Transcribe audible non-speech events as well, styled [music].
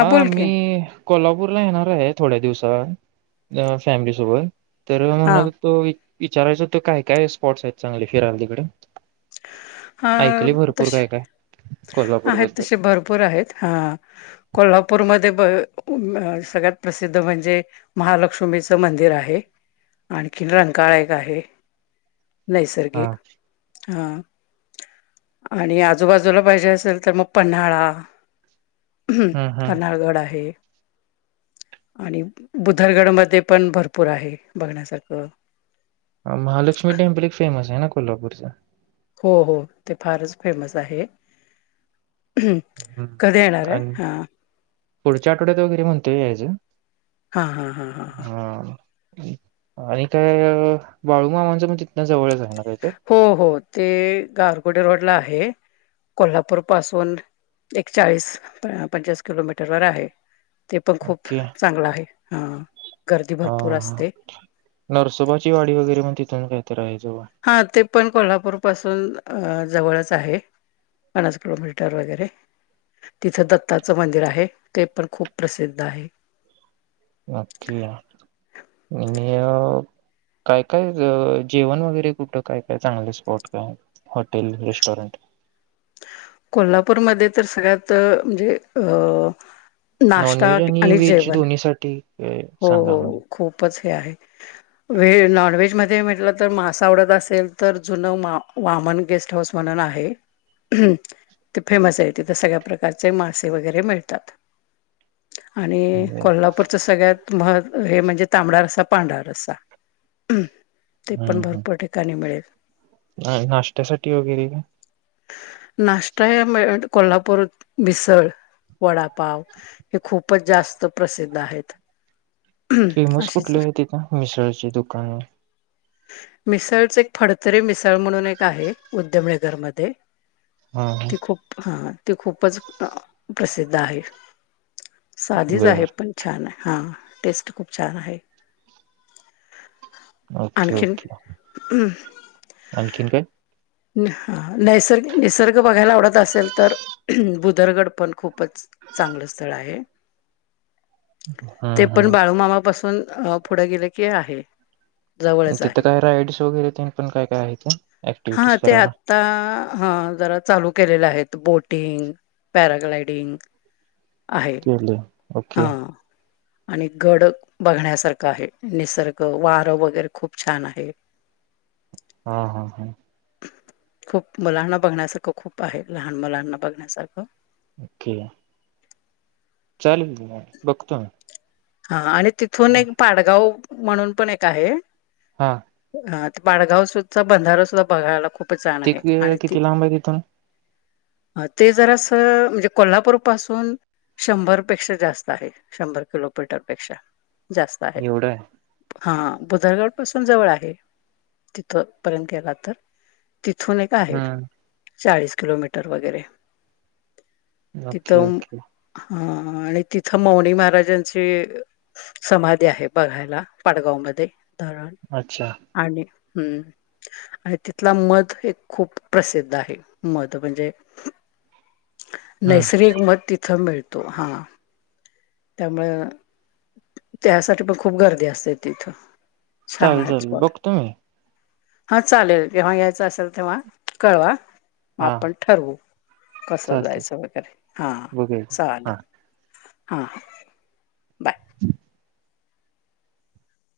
हा बोल मी की कोल्हापूरला येणार आहे थोड्या दिवसात फॅमिलीसोबत तर हा म्हणत तो विचारायच त काय काय स्पॉटस आहेत चांगले फिराय तिकडे हा ऐकले भरपूर तश काय काय कोल्हापूर आहेत बद्दल तसे भरपूर आहेत हा कोल्हापूरमध्येध्ये सगळ्यात प्रसिद्ध म्हणजे महालक्ष्मीचं मंदिर आहे आणखीन रंगकाळा एक आहे हा नैसर्गिक हा आणि आजूबाजूला पाहिजे असेल तर मग पन्हाळा ह् हम्म हम्म पन्हाळगड आहे [unintelligible] आणि बुधरगड मध्ये पण भरपूर आहे बघण्यासारखं महालक्ष्मी टेम्पल एक फेमस आहे ना कोल्हापूरचा हो हो ते फारच फेमस आहे हम्म कधी येणार हम्म आणि आहे हा पुढच्या आठवड्यात वगैरे म्हणतोय याचं हा हा हा हा हा आणि काय बाळूमामांचं पण तिथन जवळच आहे ना काय हो हो ते गारगुडी रोडला आहे कोल्हापूर पासून एकचाळीस पंचस किलोमीटरवर आहे ते पण खूप ओके चांगलं आहे ह हा नरसोबाची वाडी वगैरे मण तिथून काहीत आहे जवळ हा ते पण कोल्हापूर पासून जवळच आहे पन्नास किलोमीटर वगैरे तिथं दत्ताचं मंदिर आहे ते पण खूप प्रसिद्ध आहे क इन [unintelligible] काय काय जेवण वगैरे कुठं काय काय चांगले स्पॉट काय हॉटेल रेस्टॉरंट [unintelligible] कोल्हापूरमध्ये तर सगळ्यात म्हणजे अ नाश्ता नॉनव्हेज आणि व्हेज जेवण दोन्हीसाठी अ, हो सांगा म्हणजे. हो खूपच व नॉनव्हेज मध्ये म्हटलं तर मास आवडत असेल तर जुन मा मन गेस्ट हाऊस म्हणण आहे हम ते फेमस आहे तिथं सगळ्या प्रकारचे मासे वगैरे मिळतात आणि बरं. कोल्हापूरचं सगळ्यात म हे म्हणजे तांबडा रस्सा पांढरा रस्सा ते पण हं, हं. भरपूर ठिकाणी मिळेल अ, नाश्त्यासाठी वगैरे काय? नष्टा कोल्हापूरात भीसळ वडापाव हे खूपच जास्त प्रसिद्ध आहेत फेमस अशीच कुठले आहे तिथं मिसळचे दुकान आहे मिसळच एक फडतरी मिसळ म्हणून एक आहे उद्यमनगरमध्येध्ये हां, हां. ती खूप हा ती खूपच प्रसिद्ध आहे साधीच बरं. आहे पण छान आहे हा टेस्ट खूप छान आहे आण ओके, आणखीन ओके. आणखीन काय? ह नैसर्ग निसर्ग बघायला आवडत असेल तर बुदरगड पण खूप खूपच चांगलं स्थळ आहे ते हं, पण हं. बाळूमामापासून पुढे गेले की आहे जवळच तिथं आहे काय राईड्स वगैरे तेन पण काय काय आहे का? हा ऍक्टिव्हिटीज ते करायला? आता ह ज चालू केले आहेत बोटिंग पॅराग्लायडिंग तेले हा आणि गड बघण्यासारखं आहे निसर्ग वारं वगैरे खूप छान आहे हा हा हा खूप मुलांना बघण्यासारखं खूप आहे लहान मुलांना बघण्यासारखं ओके चालेल बघतो हा आणि तिथून एक पाडगाव म्हणून पण एक आहे हां. ह बाडगावचा बंधारा सुद्धा बघायला खूप छान ते आहे क आणि त किती लांब आहे तिथून? ते जर असं म्हणजे कोल्हापूर पासून शंभरपेक्षा जास्त आहे शंभर किलोमीटरपेक्षा जास्त आहे हा बुधरगड पासून जवळ आहे तिथ पर्यंत गेला तर तिथून एक आहे हं. चाळीस किलोमीटर वगैरे ओके तिथं ओके हा आणि तिथं मौनी महाराजां समाधी आहे बघायला पाडगाव मध्ये धरण अच्छा आणि आणि तिथला मध एक खूप प्रसिद्ध आहे मध म्हणजे हम्म नैसर्गिक मद तिथं मिळतो हा त्यामुं त्यासाठी पण खूप गर्दी असते तिथं छान चाले आहेत चाल स्पॉट बघतो मी हा चालेल जेव्हा यायचं असेल तेव्हा, कळवा मग हा आपण ठरवू. कसं चालते जायचं वगैरे, हा बघूया हा चालेल. हां, बाय. [inaudible]